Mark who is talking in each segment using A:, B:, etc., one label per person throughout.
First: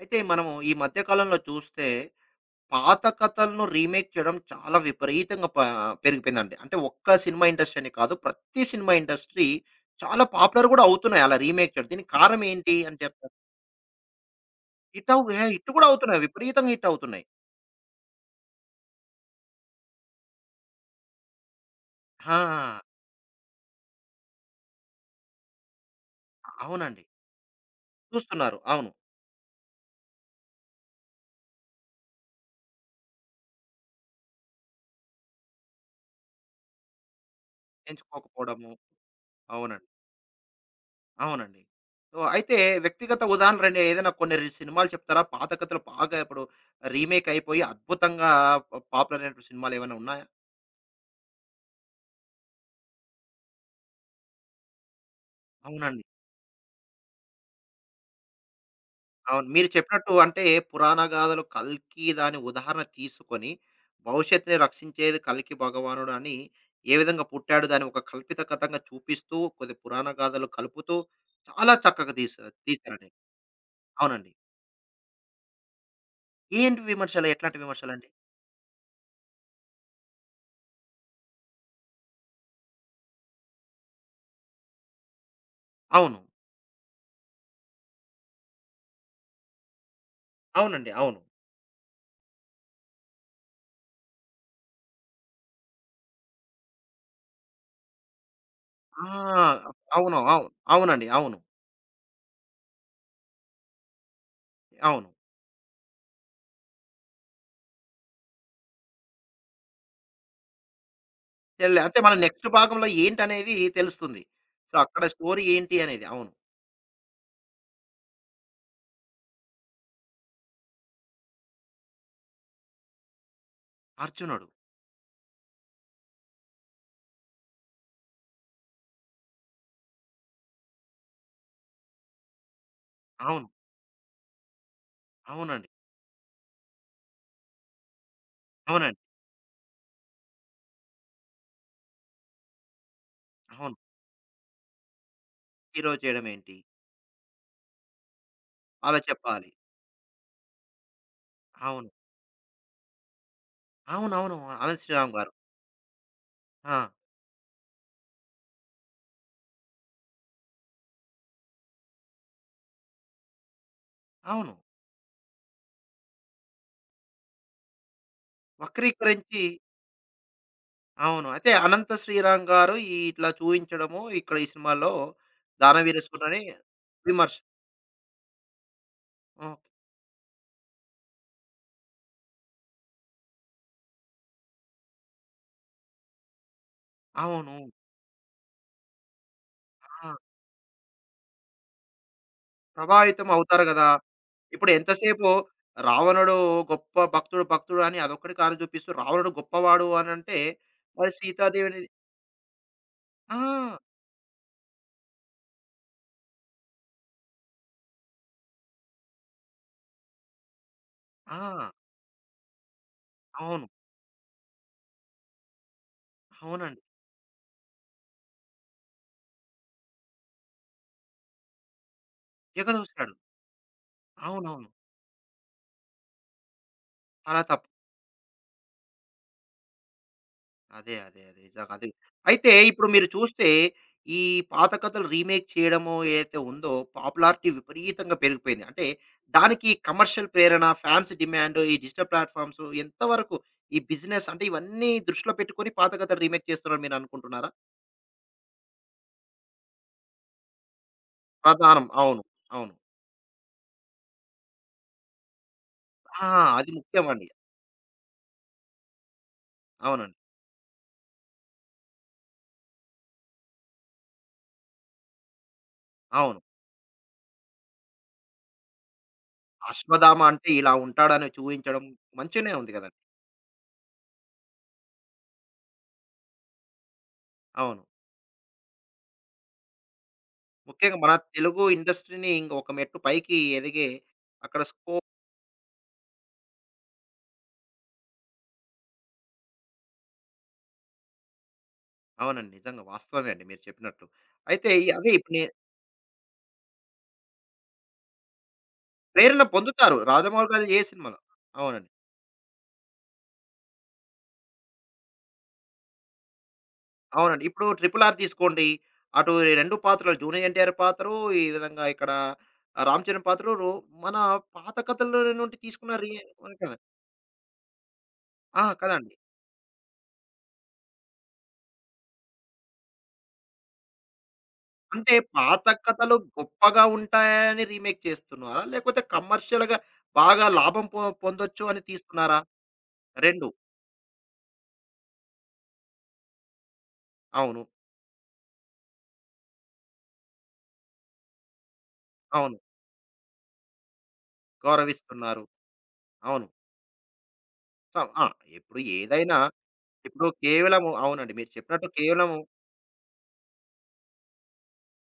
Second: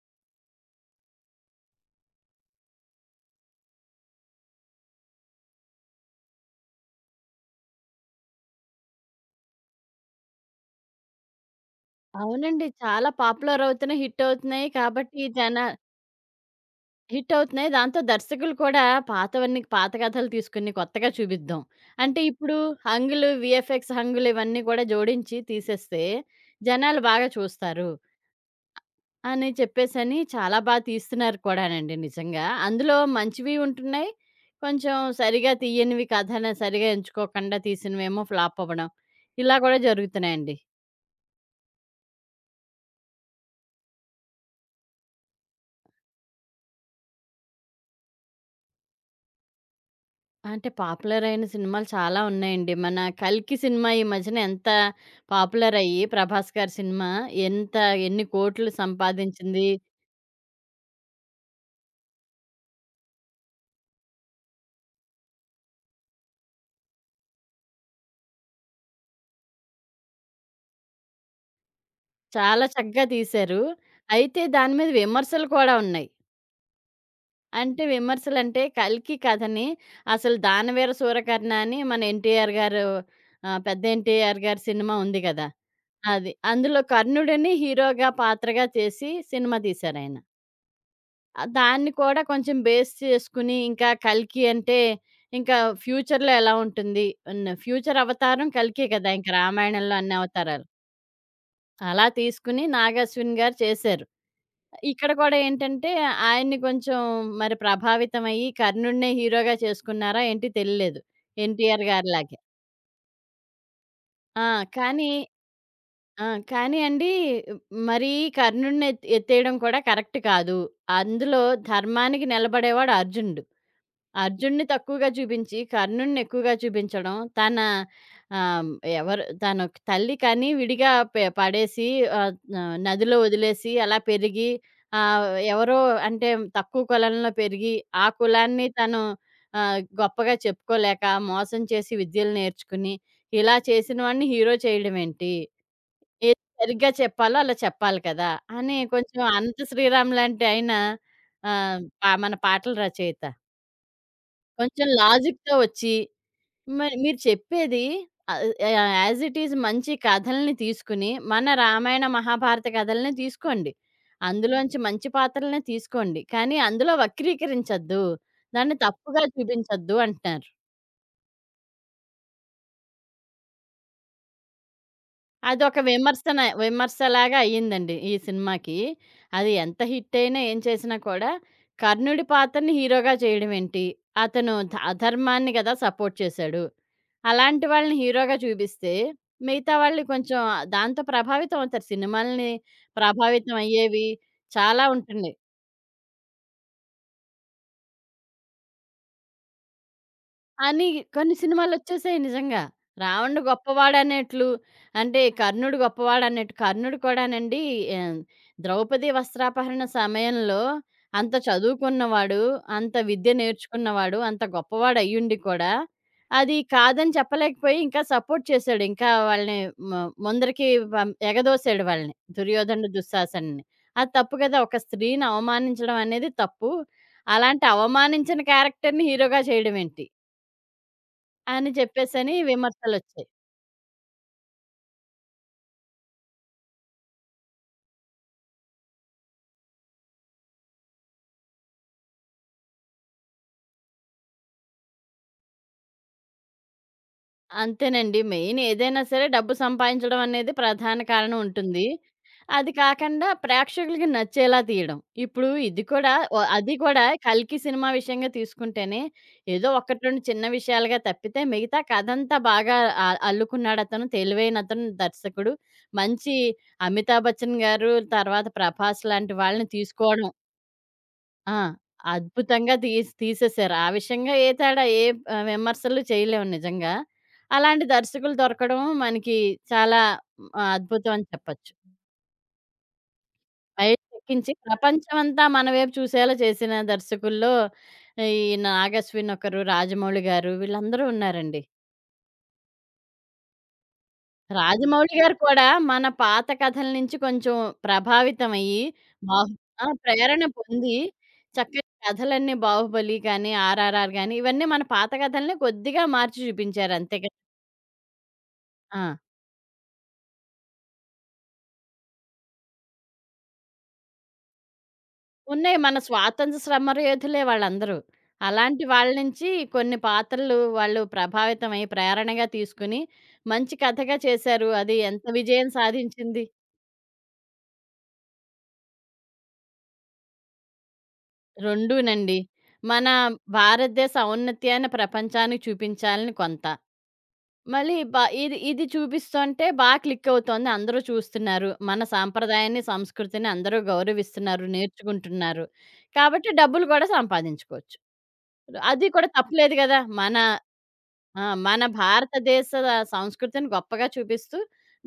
A: అయితే మనము ఈ మధ్య కాలంలో చూస్తే పాత కథలను రీమేక్ చేయడం చాలా విపరీతంగా పెరిగిపోయిందండి. అంటే ఒక్క సినిమా ఇండస్ట్రీ అని కాదు. ప్రతి సినిమా ఇండస్ట్రీ చాలా పాపులర్ కూడా అవుతున్నాయి అలా రీమేక్ చేయడం. దీనికి కారణం
B: అవునండి.
A: ఏంటి అని
B: చాలా
A: చెప్తారు.
B: పాపులర్ అవుతున్నాయి. హిట్ అవుతున్నాయి.
A: హిట్
B: కాబట్టి
A: అవ్ ఏ
B: జన
A: హిట్ కూడా అవుతున్నాయి. విపరీతంగా హిట్ అవుతున్నాయి.
B: హిట్ అవుతున్నాయి. దాంతో దర్శకులు కూడా పాతవన్నీ పాత కథలు తీసుకొని కొత్తగా చూపిద్దాం. అంటే ఇప్పుడు
A: ఆ!
B: హంగులు, వీఎఫ్ఎక్స్ హంగులు ఇవన్నీ కూడా జోడించి తీసేస్తే జనాలు
A: అవునండి.
B: బాగా చూస్తారు
A: చూస్తున్నారు. అవును.
B: అని చెప్పేసని చాలా బా తీస్తున్నారు కూడానండి నిజంగా. అందులో మంచివి ఉంటున్నాయి. కొంచెం సరిగా తీయనివి కథను సరిగా ఎంచుకోకుండా తీసినవేమో ఫ్లాప్
A: ఎంచుకోకపోవడము.
B: అవ్వడం. ఇలా కూడా
A: అవునండి.
B: జరుగుతున్నాయండి.
A: అవునండి. అయితే వ్యక్తిగత ఉదాహరణ రెండు ఏదైనా కొన్ని సినిమాలు చెప్తారా? పాత కథలు బాగా ఇప్పుడు రీమేక్ అయిపోయి అద్భుతంగా పాపులర్ అయినటువంటి సినిమాలు ఏమైనా ఉన్నాయా?
B: అంటే పాపులర్ అయిన సినిమాలు చాలా ఉన్నాయండి. మన 'కల్కి' సినిమా ఈ మధ్యన ఎంత పాపులర్
A: అవునండి.
B: అయ్యి 'ప్రభాస్' గారి సినిమా ఎంత ఎన్ని కోట్లు
A: అవును. మీరు
B: సంపాదించింది.
A: చెప్పినట్టు అంటే పురాణ గాథలు కల్కి దాని ఉదాహరణ తీసుకొని, భవిష్యత్తుని రక్షించేది కల్కి భగవానుడని ఏ విధంగా పుట్టాడు దాన్ని ఒక కల్పిత కథంగా చూపిస్తూ, కొన్ని పురాణ గాథలు కలుపుతూ చాలా చక్కగా
B: చాలా చక్కగా
A: తీశారండి.
B: తీశారు.
A: అవునండి.
B: అయితే దాని మీద విమర్శలు కూడా ఉన్నాయి.
A: ఏంటి విమర్శలు? ఎట్లాంటి
B: అంటే
A: విమర్శలండి?
B: విమర్శలంటే 'కల్కి' కథని అసలు 'దానవీర సూరకర్ణ' అని మన 'ఎన్టీఆర్' గారు పెద్ద 'ఎన్టీఆర్' గారి సినిమా ఉంది గదా!
A: అవును.
B: అది. అందులో కర్ణుడిని హీరోగా పాత్రగా చేసి సినిమా తీశారాయన.
A: అవునండి. అవును.
B: దాన్ని కూడా కొంచెం బేస్ చేసుకొని, ఇంకా 'కల్కి' అంటే ఇంకా ఫ్యూచర్‌లో ఎలా ఉంటుంది? అన్న ఫ్యూచర్ అవతారం కల్కే
A: ఆ!
B: కదా! ఇంక రామాయణంలో అన్ని
A: అవును. అవును.
B: అవతారాలు.
A: అవునండి. అవును.
B: అలా తీసుకుని నాగార్జున గారు చేశారు.
A: అవును.
B: ఇక్కడ కూడా ఏంటంటే, ఆయన్ని కొంచెం మరి ప్రభావితమయ్యి కర్ణుడినే హీరోగా చేసుకున్నారా ఏంటి తెలీలేదు. 'ఎన్టీఆర్'
A: అంటే మన
B: గారిలాగే.
A: నెక్స్ట్ భాగంలో ఏంటనేది తెలుస్తుంది.
B: ఆ!
A: అక్కడ
B: కానీ
A: స్టోరీ ఏంటి అనేది.
B: ఆ!
A: అవును.
B: కానీ అండి మరీ కర్ణుడిని ఎత్తేయడం కూడా కరెక్ట్ కాదు. అందులో ధర్మానికి నిలబడేవాడు అర్జునుడు.
A: అర్జునుడు.
B: అర్జున్ని తక్కువగా చూపించి, కర్ణుడిని ఎక్కువగా చూపించడం. తన ఆహ్, ఎవరు తను తల్లి కని విడిగా పడేసి ఆహ్, ఆహ్, నదిలో
A: అవును.
B: వదిలేసి అలా పెరిగి ఆహ్,
A: అవునండి.
B: ఎవరో అంటే తక్కువ కులంలో పెరిగి, ఆ కులాన్ని
A: అవునండి.
B: తను గొప్పగా చెప్పుకోలేక, మోసం చేసి విద్యలు నేర్చుకుని, ఇలా
A: అవును.
B: చేసిన వాడిని హీరో చేయడమేంటి?
A: హీరో చేయడం
B: ఏది
A: ఏంటి?
B: సరిగ్గా చెప్పాలో అలా చెప్పాలి కదా! అని
A: అలా
B: కొంచెం
A: చెప్పాలి.
B: అనంత శ్రీరామ్ లాంటి ఆయన ఆహ్,
A: అవును.
B: ప మన పాటల రచయిత.
A: అవునవును. 'అనంత్
B: కొంచెం
A: శ్రీరామ్' గారు.
B: లాజిక్‌తో వచ్చి,
A: ఆ!
B: మరి మీరు చెప్పేది ఆహ్, యాహ్! యాజ్ ఇట్ ఈజ్ మంచి కథల్ని తీసుకుని, మన రామాయణ, మహాభారత కథల్ని తీసుకోండి.
A: అవును.
B: అందులోంచి మంచి పాత్రలనే తీసుకోండి. కానీ అందులో వక్రీకరించొద్దు. దాన్ని తప్పుగా
A: వక్రీకరించి
B: చూపించొద్దు అంటున్నారు.
A: అవును. అయితే 'అనంత శ్రీరామ్' గారు ఈ ఇట్లా చూయించడము ఇక్కడ ఈ సినిమాలో
B: అదొక
A: 'దానవీర శూర'ని విమర్శ.
B: విమర్శలాగా అయ్యిందండి ఈ సినిమాకి.
A: ఓకే.
B: అది ఎంత హిట్టయినా, ఏం చేసినా కూడా కర్ణుడి పాత్రని హీరోగా చేయడమేంటి? అతను అధర్మాన్ని గదా సపోర్ట్ చేశాడు.
A: అవును.
B: అలాంటి వాళ్ళని హీరోగా చూపిస్తే, మిగతా వాళ్ళు
A: ఆ!
B: కొంచెం దాంతో ప్రభావితం అవుతారు. సినిమాల్ని
A: ప్రభావితం
B: ప్రభావితం
A: అవుతారు గదా!
B: అయ్యేవి
A: ఇప్పుడు
B: చాలా
A: ఎంతసేపు
B: ఉంటున్నాయి.
A: రావణుడు గొప్ప భక్తుడు అని అదొక్కటి కారణం చూపిస్తూ రావణుడు గొప్పవాడు అనంటే
B: అని
A: మరి
B: కొన్ని
A: సీతాదేవిని
B: సినిమాలొచ్చేసాయి నిజంగా.
A: ఆ!
B: 'రావణుడు గొప్పవాడనేట్లు' అంటే 'కర్ణుడు గొప్పవాడనేట్టు' 'కర్ణుడు' కూడానండి ఆహ్, ద్రౌపది వస్త్రాపహరణ సమయంలో అంత
A: ఆ!
B: చదువుకున్నవాడు, అంత విద్య
A: అవును.
B: నేర్చుకున్నవాడు, అంత గొప్పవాడయ్యుండి కూడా అది
A: అవునండి.
B: కాదని చెప్పలేకపోయి ఇంకా సపోర్ట్ చేశాడు. ఇంకా వాళ్ళని మ ముందరికి ఎగదోసాడు వాళ్ళని. దుర్యోధనుడు,
A: ఎగదోశాడు.
B: దుశ్శాసనుడిని. అది తప్పు కదా!
A: అవునవును.
B: ఒక స్త్రీని అవమానించడం అనేది తప్పు.
A: చాలా తప్పు.
B: అలాంటి అవమానించిన క్యారెక్టర్‌ని హీరోగా చేయడమేంటి?
A: అదే. అదే. అదే.
B: అని
A: నిజంగా అది.
B: చెప్పేసని
A: అయితే ఇప్పుడు మీరు
B: విమర్శలొచ్చాయి.
A: చూస్తే ఈ పాత కథలు రీమేక్ చేయడము ఏదైతే ఉందో పాపులారిటీ విపరీతంగా పెరిగిపోయింది. అంటే దానికి కమర్షియల్ ప్రేరణ, ఫ్యాన్స్ డిమాండ్, ఈ డిజిటల్ ప్లాట్‌ఫార్మ్స్ ఎంతవరకు ఈ బిజినెస్ అంటే ఇవన్నీ దృష్టిలో పెట్టుకొని పాత కథలు రీమేక్ చేస్తున్నారని మీరు అనుకుంటున్నారా?
B: అంతేనండి. మెయిన్ ఏదైనా సరే డబ్బు సంపాదించడం అనేది ప్రధాన కారణం ఉంటుంది.
A: ప్రధానం. అవును. అవును.
B: అది కాకుండా ప్రేక్షకులకి నచ్చేలా తీయడం. ఇప్పుడు ఇది కూడా
A: ఆ! అది
B: అది కూడా
A: ముఖ్యమండి.
B: 'కల్కి' సినిమా విషయంగా తీసుకుంటేనే ఏదో 1,
A: అవునండి.
B: 2 చిన్న విషయాలుగా తప్పితే మిగతా కథంతా బాగా అల్లుకున్నాడతను. తెలివైనతను దర్శకుడు. మంచి
A: అవును.
B: 'అమితాబ్ బచ్చన్' గారు, తర్వాత 'ప్రభాస్' లాంటి వాళ్ళని
A: అశ్వధామ
B: తీసుకోవడం.
A: అంటే ఇలా ఉంటాడని
B: ఆ!
A: చూయించడం మంచిగానే ఉంది
B: అద్భుతంగా
A: గదండీ.
B: తీసేశారు. ఆ విషయంగా ఏ తేడా విమర్శలు చేయలేము నిజంగా.
A: అవును.
B: అలాంటి దర్శకులు దొరకడం మనకి చాలా
A: ముఖ్యంగా మన
B: అద్భుతం అని
A: తెలుగు
B: చెప్పొచ్చు.
A: ఇండస్ట్రీని ఇంక ఒక మెట్టు పైకి ఎదిగే
B: పైకెక్కించి
A: అక్కడ స్కోప్
B: ప్రపంచమంతా మన వైపు చూసేలా చేసిన దర్శకుల్లో ఈ నాగశ్విన్ ఒకరు, రాజమౌళి గారు వీళ్ళందరూ ఉన్నారండి.
A: అవునండి. నిజంగా వాస్తవమే అండి మీరు చెప్పినట్లు. అయితే ఈ అదే
B: రాజమౌళి
A: ఇప్పుడు
B: గారు
A: నే
B: కూడా మన పాత కథల నుంచి కొంచెం ప్రభావితమయ్యి,
A: ప్రేరణ
B: బాహు ఆ!
A: పొందుతారు.
B: ప్రేరణ
A: రాజమౌళి గారి ఏ
B: పొంది
A: సినిమాలో
B: చక్కటి
A: అవునండి.
B: కథలన్నీ 'బాహుబలి' కానీ, 'ఆర్ఆర్ఆర్' గాని ఇవన్నీ మన పాత కథలనే కొద్దిగా మార్చి చూపించారు అంతే కదా!
A: అవునండి. ఇప్పుడు 'ట్రిపుల్ ఆర్' తీసుకోండి.
B: ఆ!
A: అటు ఈ 2 పాత్రలు 'జూనియర్ ఎన్టీఆర్' పాత్ర, ఈ విధంగా ఇక్కడ ఆహ్, 'రామ్ చరణ్' పాత్రలు మన పాత కథల నుండి
B: ఉన్నాయి.
A: తీసుకున్న
B: మన స్వాతంత్ర
A: కదా!
B: సమరయోధులే వాళ్ళందరూ.
A: ఆ!
B: అలాంటి వాళ్ళ
A: కదండీ.
B: నుంచి కొన్ని పాత్రలు వాళ్ళు ప్రభావితమై, ప్రేరణగా తీసుకొని మంచి కథగా చేశారు. అది
A: అంటే
B: ఎంత
A: పాత
B: విజయం
A: కథలు
B: సాధించింది.
A: గొప్పగా ఉంటాయని రీమేక్ చేస్తున్నారా? లేకపోతే కమర్షియల్‌గా బాగా లాభం పొందొచ్చు అని
B: రెండూనండి.
A: తీస్తున్నారా?
B: మన
A: 2
B: భారతదేశ ఔన్నత్యాన్ని ప్రపంచానికి చూపించాలని కొంత.
A: అవును.
B: మళ్ళీ బ ఇది ఇది చూపిస్తుంటే బా క్లిక్కవుతోంది. అందరూ చూస్తున్నారు. మన
A: అవును.
B: సాంప్రదాయాన్ని, సంస్కృతిని అందరూ గౌరవిస్తున్నారు,
A: గౌరవిస్తున్నారు.
B: నేర్చుకుంటున్నారు.
A: అవును.
B: కాబట్టి డబ్బులు కూడా సంపాదించుకోవచ్చు.
A: ఆ! ఇప్పుడు
B: అది కూడా
A: ఏదైనా
B: తప్పులేదు గదా!
A: ఇప్పుడు
B: మన
A: కేవలము అవునండి.
B: ఆ!
A: మీరు
B: మన
A: చెప్పినట్టు కేవలం
B: భారతదేశ సంస్కృతిని గొప్పగా చూపిస్తూ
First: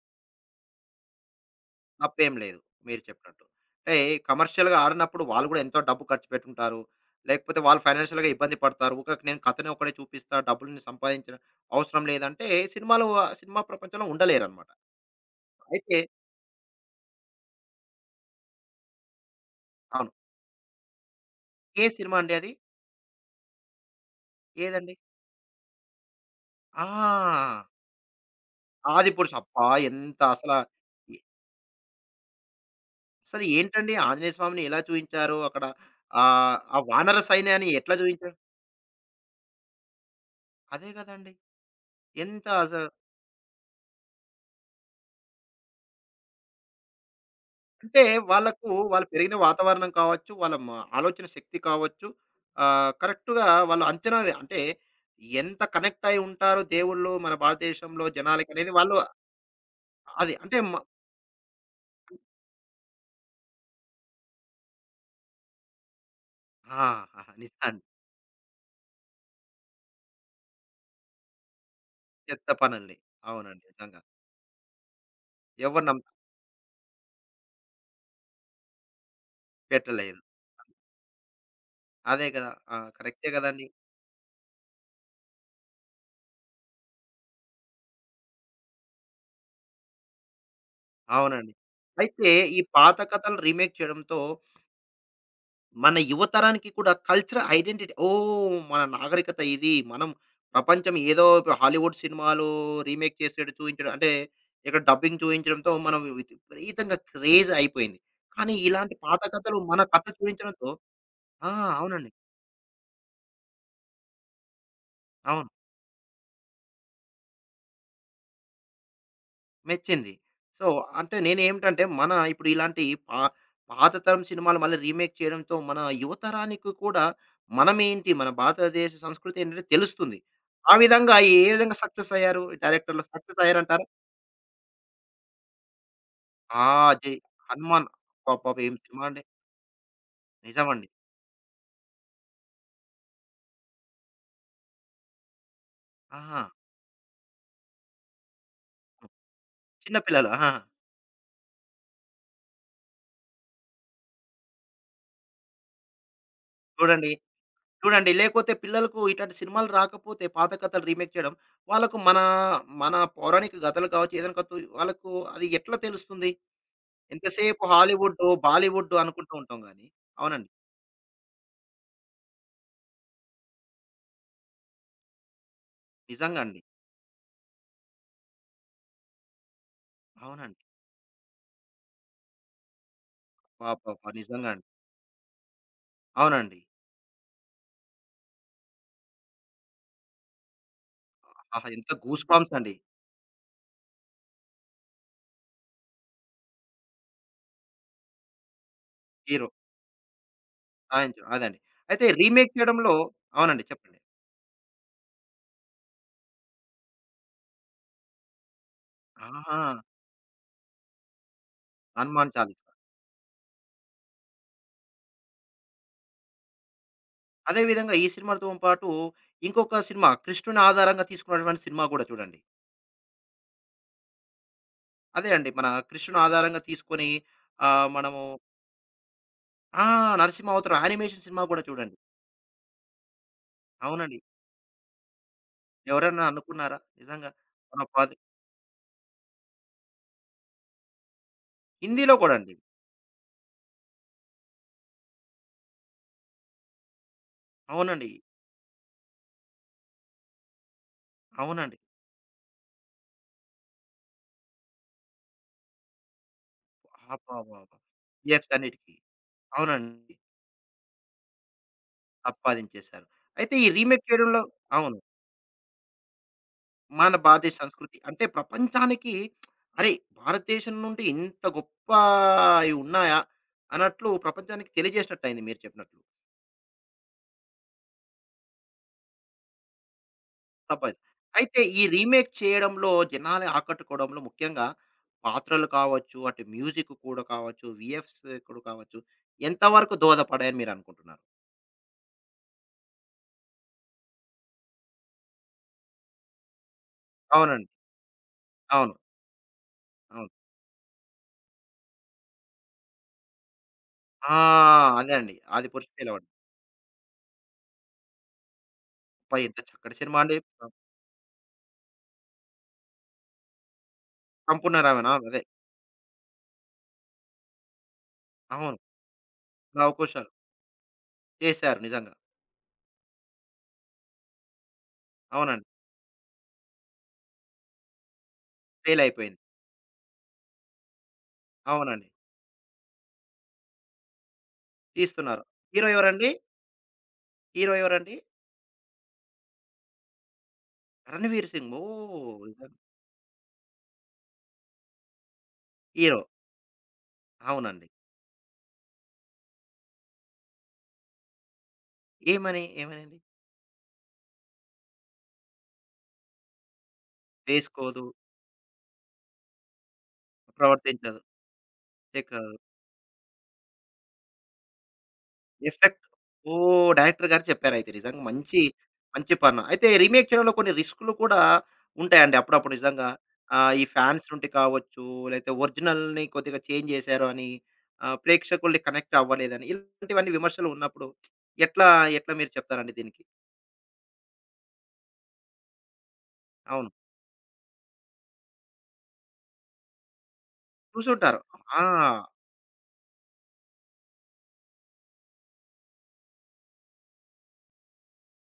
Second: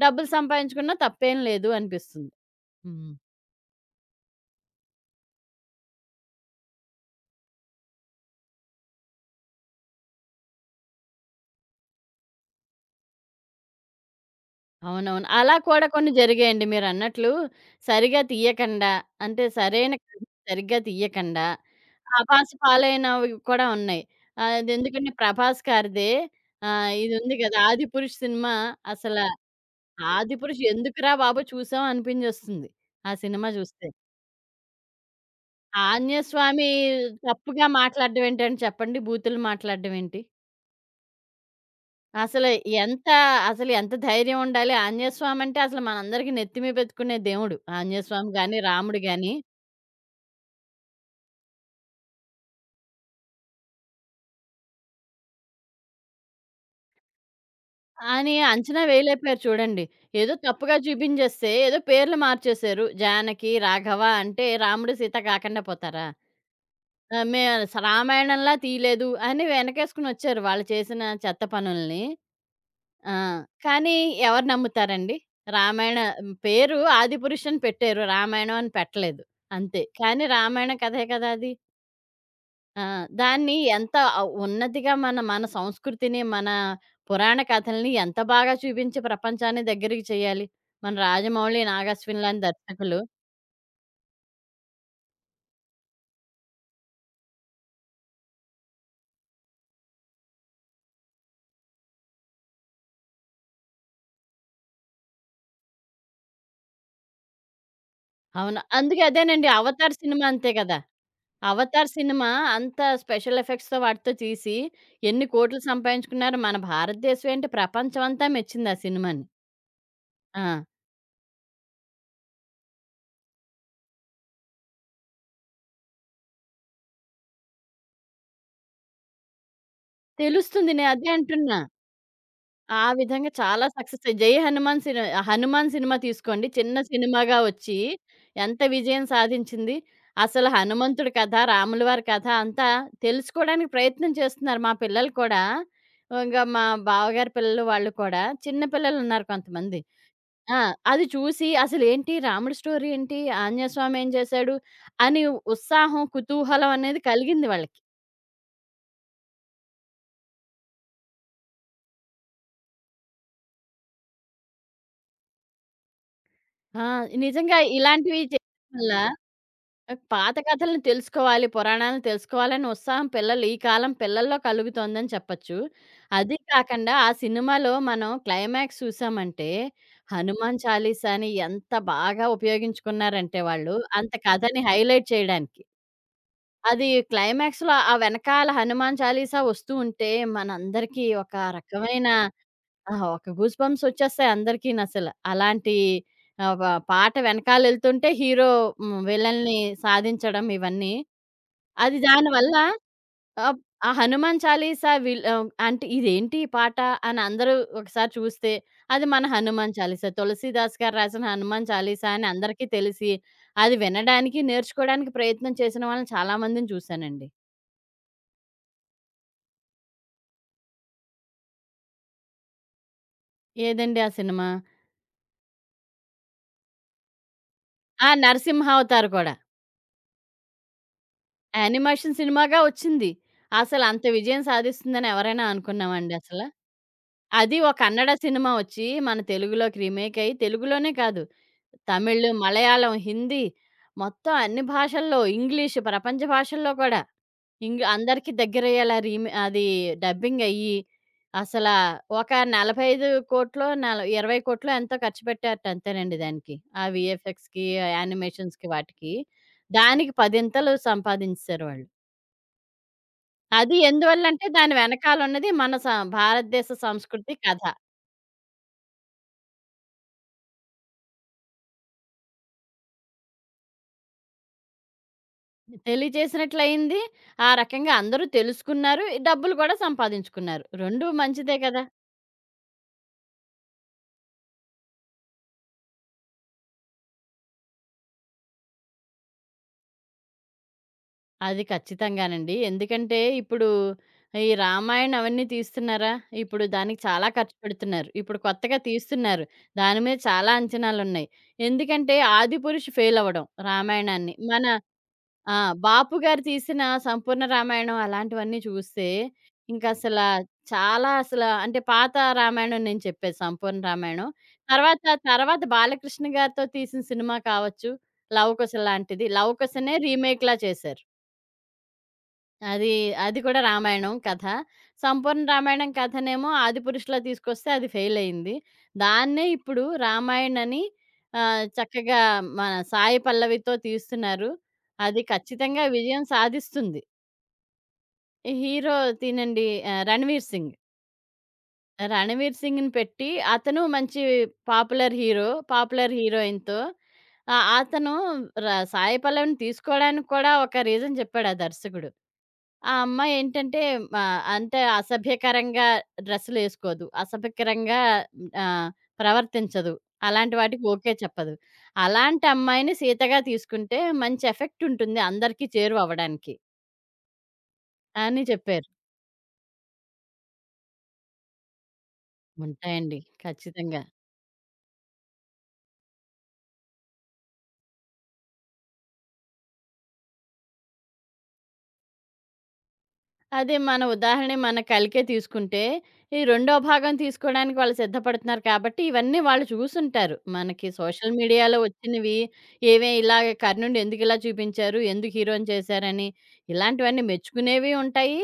B: డబ్బులు సంపాదించుకున్నా తప్పేం లేదు అనిపిస్తుంది.
A: తప్పేం లేదు. మీరు
B: హ్మ్.
A: చెప్పినట్టు. అంటే కమర్షియల్‌గా ఆడినప్పుడు వాళ్ళు కూడా ఎంతో డబ్బు ఖర్చు పెట్టుంటారు. లేకపోతే వాళ్ళు ఫైనాన్షియల్‌గా ఇబ్బంది పడతారు. ఊకక నేను కథని ఒకడే చూపిస్తా, డబ్బుల్ని సంపాదించడం అవసరం లేదంటే సినిమాలో సినిమా ప్రపంచంలో ఉండలేరనమాట.
B: అవునవును. అలా కూడా
A: అయితే
B: కొన్ని జరిగాయండి మీరన్నట్లు. సరిగా తీయకండా, అంటే సరైన
A: అవును.
B: కథ సరిగ్గా తీయకండా
A: ఏ సినిమా అండి అది?
B: ఆభాసు పాలైనవి కూడా ఉన్నాయి.
A: ఏదండి?
B: అదెందుకంటే 'ప్రభాస్' గారిదే ఇదుంది
A: ఆ!
B: కదా! 'ఆదిపురుష్' సినిమా అసల
A: 'ఆదిపురుష్' అబ్బా! ఎంత అసల
B: 'ఆదిపురుష్' ఎందుకురా
A: ఎ
B: బాబు చూసాం అనిపించేస్తుంది. ఆ
A: అసలు
B: సినిమా చూస్తే.
A: ఏంటండి ఆంజనేయ స్వామిని ఎలా చూయించారు అక్కడ? ఆహ్,
B: ఆంజనేయస్వామి
A: ఆ వానర
B: తప్పుగా
A: సైన్యాన్ని ఎట్లా
B: మాట్లాడడం
A: చూయించారు?
B: ఏంటని చెప్పండి? బూతులు మాట్లాడడం ఏంటి?
A: అదే గదండీ! ఎంత
B: అసలు
A: అసలు
B: ఎంత అసలు ఎంత ధైర్యం ఉండాలి. ఆంజనేయస్వామి అంటే అసలు మనందరికీ నెత్తి మీద పెట్టుకునే దేవుడు.
A: అంటే
B: ఆంజనేయస్వామి గాని,
A: వాళ్ళకు
B: రాముడు
A: వాళ్ళు
B: గాని
A: పెరిగిన వాతావరణం కావచ్చు, వాళ్ళ మ ఆలోచన శక్తి కావచ్చు, ఆహ్, కరెక్ట్‌గా వాళ్ళు అంచనా వే అంటే ఎంత కనెక్ట్ అయ్యి ఉంటారు దేవుళ్ళు మన భారతదేశంలో
B: అని
A: జనాలకనేది
B: అంచనా
A: వాళ్ళు
B: వేయలేపోయారు చూడండి.
A: అది
B: ఏదో
A: అంటే మ
B: తప్పుగా చూపించేస్తే ఏదో పేర్లు మార్చేశారు. జానకి, రాఘవ అంటే రాముడు, సీత కాకుండా పోతారా?
A: ఆ! ఆ,
B: ఆహ్, మే
A: నిజాన్ని.
B: రామాయణంలా తీయలేదు అని వెనకేసుకొనొచ్చారు వాళ్ళు చేసిన చెత్త పనుల్ని.
A: చెత్త పనుల్ని.
B: ఆ!
A: అవునండి.
B: కానీ
A: నిజంగా.
B: ఎవరు నమ్ముతారండి?
A: ఎవరు నమ్మ
B: రామాయణ పేరు ఆదిపురుష్ అని పెట్టారు. రామాయణం అని పెట్టలేదు. అంతే.
A: పెట్టలేదు.
B: కానీ రామాయణ కథే కదా అది.
A: అదే కదా! ఆ!
B: ఆ!
A: కరెక్టే
B: దాన్ని
A: గదండీ!
B: ఎంత ఉన్నతిగా మన సంస్కృతిని, మన పురాణ కథల్ని ఎంత బాగా చూపించి ప్రపంచాన్ని దగ్గరికి చేయాలి. మన
A: అవునండి.
B: 'రాజమౌళి', 'నాగార్జున'
A: అయితే
B: లాంటి
A: ఈ పాత
B: దర్శకులు.
A: కథలు రీమేక్ చేయడంతో మన యువతరానికి కూడా కల్చరల్ ఐడెంటిటీ. ఓహ్! మన నాగరికత ఇది. మనం ప్రపంచం ఏదో ఇప్పుడు హాలీవుడ్ సినిమాలు రీమేక్ చూయించడం అంటే ఇక్కడ డబ్బింగ్ చూయించడంతో మనం విపరీతంగా క్రేజ్ అయిపోయింది. కానీ
B: అవును.
A: ఇలాంటి
B: అందుకే
A: పాత
B: అదేనండి
A: కథలు మన
B: 'అవతార్'
A: కథ
B: సినిమా అంతే
A: చూయించడంతో
B: కదా!
A: ఆ!
B: 'అవతార్'
A: అవునండి.
B: సినిమా అంత స్పెషల్ ఎఫెక్ట్స్‌తో వాటితో తీసి ఎన్ని
A: అవును.
B: కోట్లు సంపాదించుకున్నారు. మన భారతదేశం ఏంటి ప్రపంచం అంతా మెచ్చింది ఆ సినిమాని.
A: మెచ్చింది.
B: ఆ!
A: సో, అంటే నేనేమిటంటే, మన ఇప్పుడు ఇలాంటి పా పాత తరం సినిమాలు మళ్ళీ రీమేక్ చేయడంతో, మన యువతరానికి కూడా మనమేంటి, మన భారతదేశ సంస్కృతి ఏంటంటే తెలుస్తుంది.
B: తెలుస్తుంది.
A: ఆ
B: నేను అదే
A: విధంగా ఏ
B: అంటున్నా.
A: విధంగా సక్సెస్ అయ్యారు ఈ
B: ఆ
A: డైరెక్టర్‌లు?
B: విధంగా
A: సక్సెస్
B: చాలా
A: అయ్యారంటారా?
B: సక్సెస్. 'జై హనుమాన్' సిని 'హనుమాన్' సినిమా తీసుకోండి.
A: ఆ!
B: చిన్న
A: 'జై
B: సినిమాగా వచ్చి
A: హనుమాన్'
B: ఎంత
A: అబ్బబ్బబ్బా! ఏం సినిమా
B: విజయం
A: అండి.
B: సాధించింది. అసలు
A: నిజమండి.
B: హనుమంతుడి కథ, రాముల వారి కథ అంతా తెలుసుకోవడానికి ప్రయత్నం చేస్తున్నారు మా పిల్లలు కూడా.
A: ఆహా!
B: ఇంగా మా బావగారి పిల్లలు వాళ్ళు కూడా చిన్న పిల్లలున్నారు కొంతమంది.
A: చిన్న పిల్లలు. ఆ!
B: ఆ! అది చూసి అసలేంటి రాముడి స్టోరీ ఏంటి? ఆంజనేయ స్వామి ఏం చేశాడు? అని ఉత్సాహం, కుతూహలం అనేది
A: చూడండి,
B: కలిగింది వాళ్ళకి.
A: చూడండి లేకపోతే పిల్లలకు ఇట్లాంటి సినిమాలు రాకపోతే పాత కథలు రీమేక్ చేయడం, వాళ్ళకు మన, మన పౌరాణిక గతలు కావచ్చు, ఏదైనా కావచ్చు, వాళ్ళకు అది ఎట్లా తెలుస్తుంది?
B: ఆ! నిజంగా
A: ఎంతసేపు
B: ఇలాంటివి
A: హాలీవుడ్డు,
B: చేయడం వల్ల
A: బాలీవుడ్డు అనుకుంటూ ఉంటాం గానీ
B: పాత
A: అవునండి.
B: కథలను తెలుసుకోవాలి, పురాణాలను తెలుసుకోవాలనే ఉత్సాహం పిల్లలు ఈ కాలం పిల్లల్లో కలుగుతోందని చెప్పచ్చు. అది
A: నిజంగా అండి.
B: కాకండా ఆ సినిమాలో మనం క్లైమాక్స్ చూసామంటే, హనుమాన్
A: అవునండి.
B: చాలీసాని ఎంత బాగా ఉపయోగించుకున్నారంటే వాళ్ళు,
A: అబ్బబ్బా!
B: అంత
A: నిజంగా
B: కథని
A: అండి.
B: హైలైట్ చేయడానికి.
A: అవునండి.
B: అది క్లైమాక్స్‌లో ఆ వెనకాల హనుమాన్ చాలీసా వస్తూ ఉంటే, మనందరికీ ఒక
A: ఆహా! ఎంత
B: రకమైన
A: గూస్ బంప్స్ అండి.
B: ఆహా! ఒక గూస్ బంప్స్ వచ్చేస్తాయి అందరికీనసల. అలాంటి ఆహ్, వ పాట వెనకాలెళ్తుంటే హీరో హ్మ్.
A: హీరో.
B: విలన్ని సాధించడం ఇవన్నీ.
A: సాయంత్రం అదండి.
B: అది
A: అయితే
B: దానివల్ల
A: రీమేక్ చేయడంలో
B: ఆహ్,
A: అవునండి.
B: ఆ
A: చెప్పండి.
B: హనుమాన్ చాలీసా అంటే ఇదేంటి ఈ పాట అని అందరూ ఒకసారి చూస్తే, అది మన
A: ఆహా!
B: హనుమాన్ చాలీసా. తులసీదాస్ గారు రాసిన హనుమాన్ చాలీసా అని
A: 'హనుమాన్ చాలీసా'.
B: అందరికీ తెలిసి, అది వినడానికి, నేర్చుకోవడానికి ప్రయత్నం చేసిన వాళ్ళని చాలా మందిని చూశానండి.
A: అదే విధంగా ఈ సినిమాతో పాటు ఇంకొక సినిమా కృష్ణుని ఆధారంగా తీసుకున్నటువంటి సినిమా కూడా చూడండి.
B: ఏదండి ఆ సినిమా?
A: అదే అండి. మన కృష్ణుని ఆధారంగా తీసుకొని ఆహ్, మనము
B: నరసింహావతార్ కూడా.
A: ఆ! 'నరసింహ అవతారం' యానిమేషన్ సినిమా కూడా చూడండి.
B: యానిమేషన్ సినిమాగా వచ్చింది. అసలంత
A: అవునండి.
B: విజయం సాధిస్తుందని ఎవరైనా అనుకున్నామండి
A: ఎవరన్నా
B: అసల?
A: అనుకున్నారా? నిజంగా
B: అది ఓ
A: మన
B: కన్నడ
A: పది
B: సినిమా వచ్చి, మన తెలుగులోకి రీమేక్ అయ్యి, తెలుగులోనే కాదు,
A: హిందీలో
B: తమిళ్,
A: కూడా అండి.
B: మలయాళం, హిందీ మొత్తం అన్ని భాషల్లో, ఇంగ్లీష్ ప్రపంచ భాషల్లో కూడా.
A: అవునండి.
B: అందరికి దగ్గరయ్యేలా రీమే అది డబ్బింగ్ అయ్యి, అసలా
A: అవునండి.
B: ఒక 45,00,00,000 నల 20,00,00,000 ఎంతో ఖర్చు పెట్టారట అంతేనండి దానికి. ఆ వీఎఫ్ఎక్స్‌కి,
A: అబ్బబ్బబ్బా! ఎఫ్
B: యానిమేషన్స్‌కి
A: అన్నిటికి.
B: వాటికి. దానికి
A: అవునండి.
B: పదింతలు సంపాదించేసారు వాళ్ళు.
A: సంపాదించేశారు. అయితే ఈ
B: అది
A: రీమేక్ చేయడంలో
B: ఎందువల్లంటే దాని
A: అవును.
B: వెనకాలున్నది మన స భారతదేశ
A: మన
B: సంస్కృతి
A: భారతదేశ
B: కథ.
A: సంస్కృతి అంటే ప్రపంచానికి అరే! భారతదేశం నుండి ఇంత గొప్పయి ఉన్నాయా? అన్నట్లు ప్రపంచానికి తెలియజేసినట్టయింది మీరు చెప్పినట్లు.
B: తెలియజేసినట్లయింది. ఆ రకంగా అందరూ తెలుసుకున్నారు. ఈ డబ్బులు కూడా సంపాదించుకున్నారు.
A: తప్పదు.
B: 2 మంచిదే
A: అయితే ఈ
B: కదా!
A: రీమేక్ చేయడంలో జనాల్ని ఆకట్టుకోవడంలో ముఖ్యంగా పాత్రలు కావచ్చు, అటు మ్యూజిక్ కూడా కావచ్చు, వీఎఫ్స్ కూడా కావచ్చు, ఎంతవరకు దోహదపడాయని మీరనుకుంటున్నారు?
B: అది ఖచ్చితంగానండి. ఎందుకంటే, ఇప్పుడు ఈ రామాయణం అవన్నీ తీస్తున్నారా? ఇప్పుడు దానికి చాలా ఖర్చు
A: అవునండి.
B: పెడుతున్నారు. ఇప్పుడు కొత్తగా
A: అవును.
B: తీస్తున్నారు. దాని మీద
A: అవును.
B: చాలా అంచనాలున్నాయి. ఎందుకంటే, 'ఆదిపురుష్' ఫెయిల్ అవ్వడం రామాయణాన్ని.
A: ఆ!
B: మన
A: అదే అండి.
B: ఆ!
A: 'ఆదిపురుష్'
B: బాపు
A: పిలవండి.
B: గారు తీసిన 'సంపూర్ణ రామాయణం' అలాంటివన్నీ చూస్తే
A: అబ్బా! ఎంత చక్కటి
B: ఇంకసల
A: సినిమా అండి.
B: చాలా అసల అంటే పాత రామాయణం నేను చెప్పేది 'సంపూర్ణ రామాయణం.' తర్వాత,
A: సంపూర్ణరామన్ అవును. అదే.
B: తర్వాత బాలకృష్ణ గారితో తీసిన సినిమా కావచ్చు.
A: అవును.
B: 'లవకుశ' లాంటిది.
A: 'లవ్
B: 'లవకుశ'నే
A: కుశల్'
B: రీమేక్‌లా చేశారు.
A: చేశారు నిజంగా.
B: అది, అది కూడా రామాయణం కథ. 'సంపూర్ణ
A: అవునండి.
B: రామాయణం' కథనేమో ఆదిపురుషులా తీసుకొస్తే అది ఫెయిలయింది.
A: ఫెయిల్ అయిపోయింది.
B: దాన్నే ఇప్పుడు రామాయణ్ అని
A: అవునండి.
B: చక్కగా మన సాయి పల్లవితో తీస్తున్నారు. అది
A: తీస్తున్నారు.
B: ఖచ్చితంగా
A: హీరో
B: విజయం
A: ఎవరండి?
B: సాధిస్తుంది.
A: హీరో ఎవరండి?
B: ఈ హీరో తినండి 'రణ్వీర్ సింగ్.'
A: 'రణవీర్ సింగ్.' ఓహ్!
B: 'రణ్వీర్
A: నిజంగా
B: సింగ్'ని పెట్టి అతను మంచి పాపులర్ హీరో, పాపులర్
A: హీరో.
B: హీరోయిన్‌తో
A: అవునండి.
B: అతను ర సాయి పల్లవిని తీసుకోవడానికి కూడా ఒక రీజన్ చెప్పాడు ఆ దర్శకుడు.
A: ఏమని?
B: ఆ
A: ఏమనండి?
B: అమ్మాయి ఏంటంటే మా అంత అసభ్యకరంగా డ్రెస్సులేసుకోదు. అసభ్యకరంగా
A: వేసుకోదు,
B: ఆహ్, ప్రవర్తించదు. అలాంటి వాటికి ఓకే
A: ప్రవర్తించదు,
B: చెప్పదు. అలాంటి
A: ఎక్కదు.
B: అమ్మాయిని సీతగా తీసుకుంటే మంచి ఎఫెక్ట్ ఉంటుంది అందరికీ
A: ఎఫెక్ట్.
B: చేరువవ్వడానికి
A: ఓహ్! డైరెక్టర్ గారు చెప్పారయితే నిజంగా
B: అని
A: మంచి,
B: చెప్పారు.
A: మంచి పని. అయితే రీమేక్ చేయడంలో కొన్ని రిస్కులు కూడా ఉంటాయండి అప్పుడప్పుడు నిజంగా.
B: ఉంటాయండి.
A: ఆహ్, ఈ
B: ఖచ్చితంగా.
A: ఫ్యాన్స్ నుండి కావచ్చు, లేతే ఒరిజినల్‌ని కొద్దిగా చేంజ్ జేశారు అని, ఆహ్, ప్రేక్షకుల్ని కనెక్ట్ అవ్వలేదని, ఇలాంటివన్నీ విమర్శలు ఉన్నప్పుడు ఎట్లా, ఎట్లా మీరు చెప్తారండి దీనికి?
B: అదే మన ఉదాహరణ మన కలికే తీసుకుంటే, ఈ రెండో
A: అవును.
B: భాగం తీసుకోవడానికి వాళ్ళు సిద్ధపడుతున్నారు కాబట్టి, ఇవన్నీ వాళ్ళు చూసుంటారు. మనకి సోషల్
A: చూసుంటారు.
B: మీడియాలో
A: ఆ!
B: వచ్చినవి, ఏవే ఇలాగ కర్ణుడిని ఎందుకిలా చూపించారు, ఎందుకు హీరోని చేశారని, ఇలాంటివన్నీ మెచ్చుకునేవి ఉంటాయి,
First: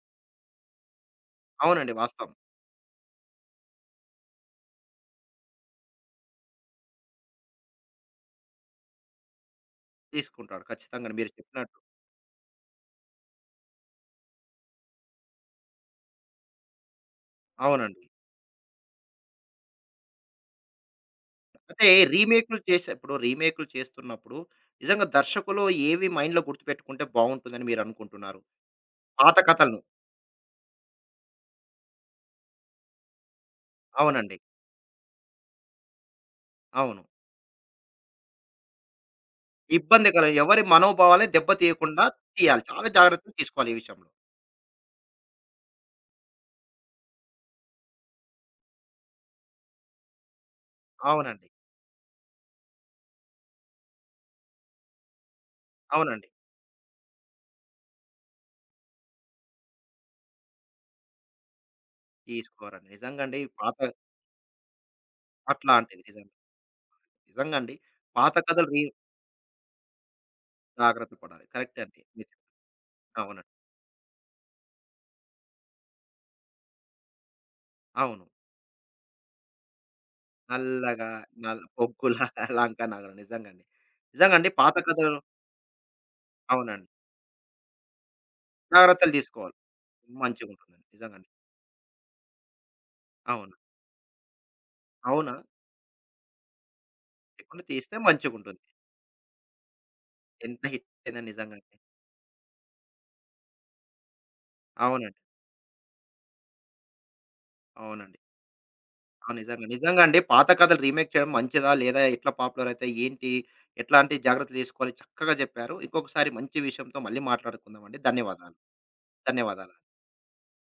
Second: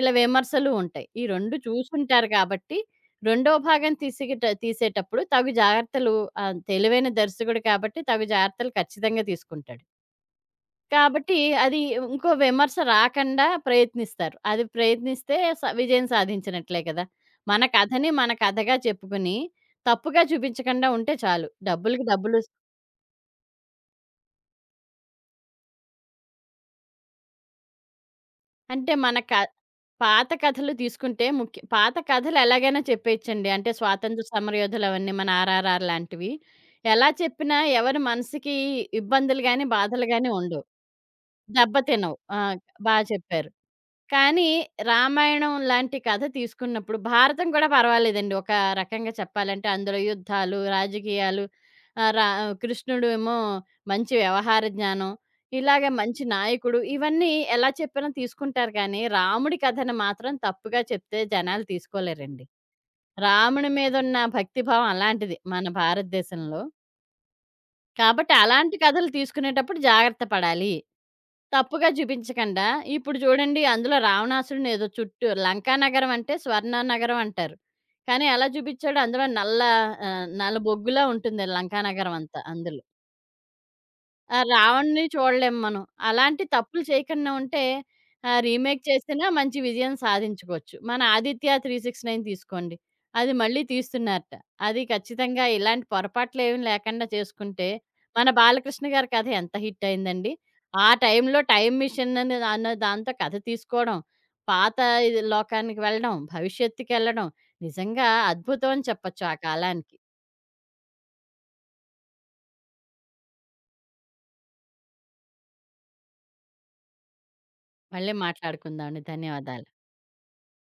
B: ఇలా విమర్శలు ఉంటాయి. ఈ 2
A: అవునండి. వాస్తవం.
B: చూసుంటారు కాబట్టి, రెండో భాగం తీసేటప్పుడు తగు జాగ్రత్తలు తెలివైన దర్శకుడు కాబట్టి, తగు జాగ్రత్తలు ఖచ్చితంగా తీసుకుంటాడు.
A: తీసుకుంటాడు. ఖచ్చితంగా మీరు
B: కాబట్టి
A: చెప్పినట్టు.
B: అది ఇంకో విమర్శ రాకండా ప్రయత్నిస్తారు. అది ప్రయత్నిస్తే స విజయం సాధించినట్లే కదా! మన
A: అవునండి.
B: కథని మన కథగా చెప్పుకుని, తప్పుగా చూపించకుండా ఉంటే చాలు.
A: అయితే
B: డబ్బులకి డబ్బులు
A: రీమేక్‌లు చేసే ఇప్పుడు రీమేక్‌లు చేస్తున్నప్పుడు నిజంగా దర్శకులు ఏవి మైండ్‌లో గుర్తుపెట్టుకుంటే బావుంటుందని మీరనుకుంటున్నారు?
B: అంటే మన క
A: పాత కథలను.
B: పాత కథలు తీసుకుంటే ముఖ్య పాత కథలు ఎలాగైనా చెప్పేయచ్చండి. అంటే స్వాతంత్ర
A: అవునండి.
B: సమరయోధులు అవన్నీ మన 'ఆర్ఆర్ఆర్' లాంటివి.
A: అవును.
B: ఎలా చెప్పినా ఎవరి మనసుకి ఇబ్బందులు గాని, బాధలు
A: ఇబ్బంది కల
B: గాని
A: ఎవరి
B: ఉండవు.
A: మనోభావాల్ని దెబ్బ తీయకుండా
B: దెబ్బతినవు.
A: తీయాలి. చాలా
B: బా
A: జాగ్రత్తలు
B: చెప్పారు.
A: తీసుకోవాలి ఈ విషయంలో.
B: కానీ, రామాయణం లాంటి కథ తీసుకున్నప్పుడు భారతం కూడా పర్వాలేదండి. ఒక రకంగా చెప్పాలంటే అందులో యుద్ధాలు, రాజకీయాలు
A: అవునండి.
B: ఆహ్, రా కృష్ణుడు ఏమో మంచి వ్యవహార జ్ఞానం, ఇలాగ మంచి
A: అవునండి.
B: నాయకుడు ఇవన్నీ ఎలా చెప్పినా తీసుకుంటారు కానీ, రాముడి కథను మాత్రం తప్పుగా చెప్తే జనాలు తీసుకోలేరండి.
A: తీసుకోరండి. నిజంగండి
B: రాముడి
A: పాత
B: మీదున్న భక్తిభావం అలాంటిది మన
A: అట్లాంటిది నిజంగా.
B: భారతదేశంలో.
A: నిజంగండి.
B: కాబట్టి
A: పాత కథలు
B: అలాంటి
A: రీ
B: కథలు తీసుకునేటప్పుడు జాగ్రత్త పడాలి.
A: జాగ్రత్త పడాలి. కరెక్టే
B: తప్పుగా
A: అండి. మీరు
B: చూపించకండా, ఇప్పుడు
A: అవునండి.
B: చూడండి అందులో రావణాసురుడిని ఏదో చుట్టూ లంకా నగరం అంటే స్వర్ణ నగరం అంటారు.
A: అవును.
B: కానీ ఎలా చూపించాడో అందులో నల్ల నల్ల బొగ్గులా
A: నల్లగా
B: ఉంటుంది లంకా నగరం
A: పొగ్గులా
B: అంతా
A: లంక
B: అందులో.
A: నగలు నిజంగండి. నిజంగండి పాత
B: రావణ్‌ని
A: కథలు
B: చూడలేము మనం. అలాంటి తప్పులు
A: అవునండి.
B: చేయకుండా ఉంటే రీమేక్
A: జాగ్రత్తలు
B: చేసినా
A: తీసుకోవాలి.
B: మంచి విజయం సాధించుకోవచ్చు.
A: మంచిగుంటుందండి.
B: మన
A: నిజంగండి.
B: 'ఆదిత్య 369' తీసుకోండి. అది
A: అవును.
B: మళ్ళీ తీస్తున్నారట. అది
A: అవునా?
B: ఖచ్చితంగా ఇలాంటి పొరపాట్లేమి లేకుండా
A: లేకుండా
B: చేసుకుంటే
A: తీస్తే
B: మన
A: మంచిగుంటుంది.
B: బాలకృష్ణ గారి కథ ఎంత హిట్ అయిందండి.
A: ఎంత హిట్
B: ఆ
A: అయిందని
B: టైంలో
A: నిజంగండి.
B: టైమ్ మిషన్ అనే అన్న దాంతో కథ తీసుకోవడం, పాత
A: అవునండి.
B: ఇది లోకానికి వెళ్ళడం, భవిష్యత్తుకెళ్ళడం నిజంగా
A: అవునండి.
B: అద్భుతం అని చెప్పొచ్చు
A: ఆ!
B: ఆ
A: నిజంగా.
B: కాలానికి.
A: నిజంగండి. పాత కథలు రీమేక్ చేయడం మంచిదా? లేదా ఎట్లా పాపులర్ అయితాయి? ఏంటి? ఎట్లాంటి జాగ్రత్తలు తీసుకోవాలి? చక్కగా జెప్పారు. ఇంకొకసారి మంచి విషయంతో మళ్ళీ మాట్లాడుకుందామండి.
B: మళ్ళీ
A: ధన్యవాదాలు.
B: మాట్లాడుకుందామండి. ధన్యవాదాలు.
A: ధన్యవాదాలు.